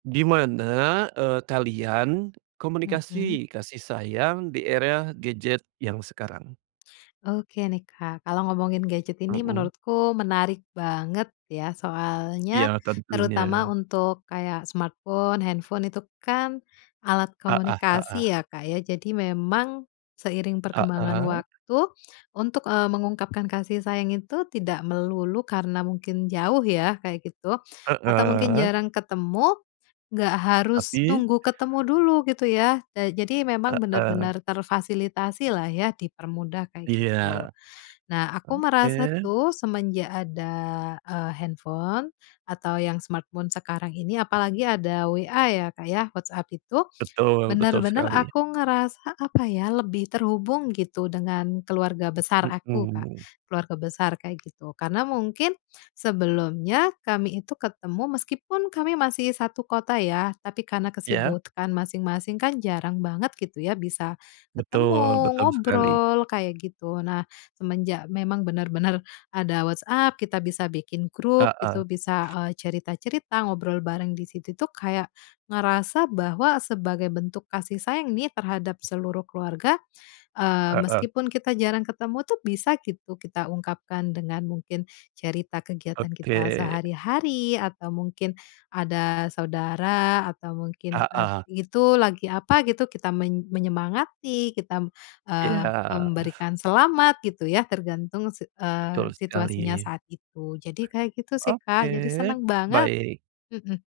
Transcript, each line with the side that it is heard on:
right: Gimana, eee, kalian
left: Mhm.
right: komunikasi kasih sayang di era gadget yang sekarang?
left: Oke nih, Kak, kalau ngomongin gadget ini
right: Mhm.
left: menurutku menarik banget ya.
right: Iya,
left: Soalnya
right: tentunya.
left: terutama untuk kayak smartphone, handphone itu kan alat
right: Ah hah ah hah.
left: komunikasi ya, Kak, ya. Jadi memang seiring
right: Ah
left: perkembangan
right: hah.
left: waktu untuk, eee, mengungkapkan kasih sayang itu tidak melulu karena mungkin jauh ya kayak gitu, atau mungkin
right: Heeh.
left: jarang ketemu, nggak harus
right: Tapi
left: tunggu ketemu dulu gitu ya. Eee, jadi memang
right: Heeh.
left: benar-benar terfasilitasilah ya, dipermudah kayak
right: Iya.
left: gitu. Nah, aku
right: Oke.
left: merasa tuh semenjak ada, eee, handphone atau yang smartphone sekarang ini, apalagi ada WA ya, Kak, ya, WhatsApp itu
right: Betul, betul
left: benar-benar
right: sekali.
left: aku ngerasa apa ya, lebih terhubung gitu dengan keluarga besar aku, Kak.
right: Mhm.
left: Keluarga besar kayak gitu. Karena mungkin sebelumnya kami itu ketemu meskipun kami masih 1 kota ya, tapi karena
right: Ya.
left: kesibukan masing-masing kan jarang banget gitu ya bisa
right: Betul,
left: ketemu,
right: betul sekali.
left: ngobrol kayak gitu. Nah, semenjak memang benar-benar ada WhatsApp, kita bisa bikin
right: Ah
left: grup
right: hah.
left: gitu, bisa, eee, cerita-cerita, ngobrol bareng di situ. Itu kayak ngerasa bahwa sebagai bentuk kasih sayang nih terhadap seluruh keluarga, eee,
right: Heeh.
left: meskipun kita jarang ketemu tuh bisa gitu kita ungkapkan dengan mungkin cerita kegiatan kita
right: Oke.
left: sehari-hari atau mungkin ada saudara, atau
right: Ah
left: mungkin at
right: hah
left: itu lagi apa gitu, kita men menyemangati, kita, eee,
right: Iya.
left: memberikan selamat gitu ya tergantung sit
right: Betul
left: eee,
right: sekali.
left: situasinya saat itu. Jadi kayak gitu sih,
right: Oke,
left: Kak. Jadi seneng banget!
right: baik.
left: Mhm.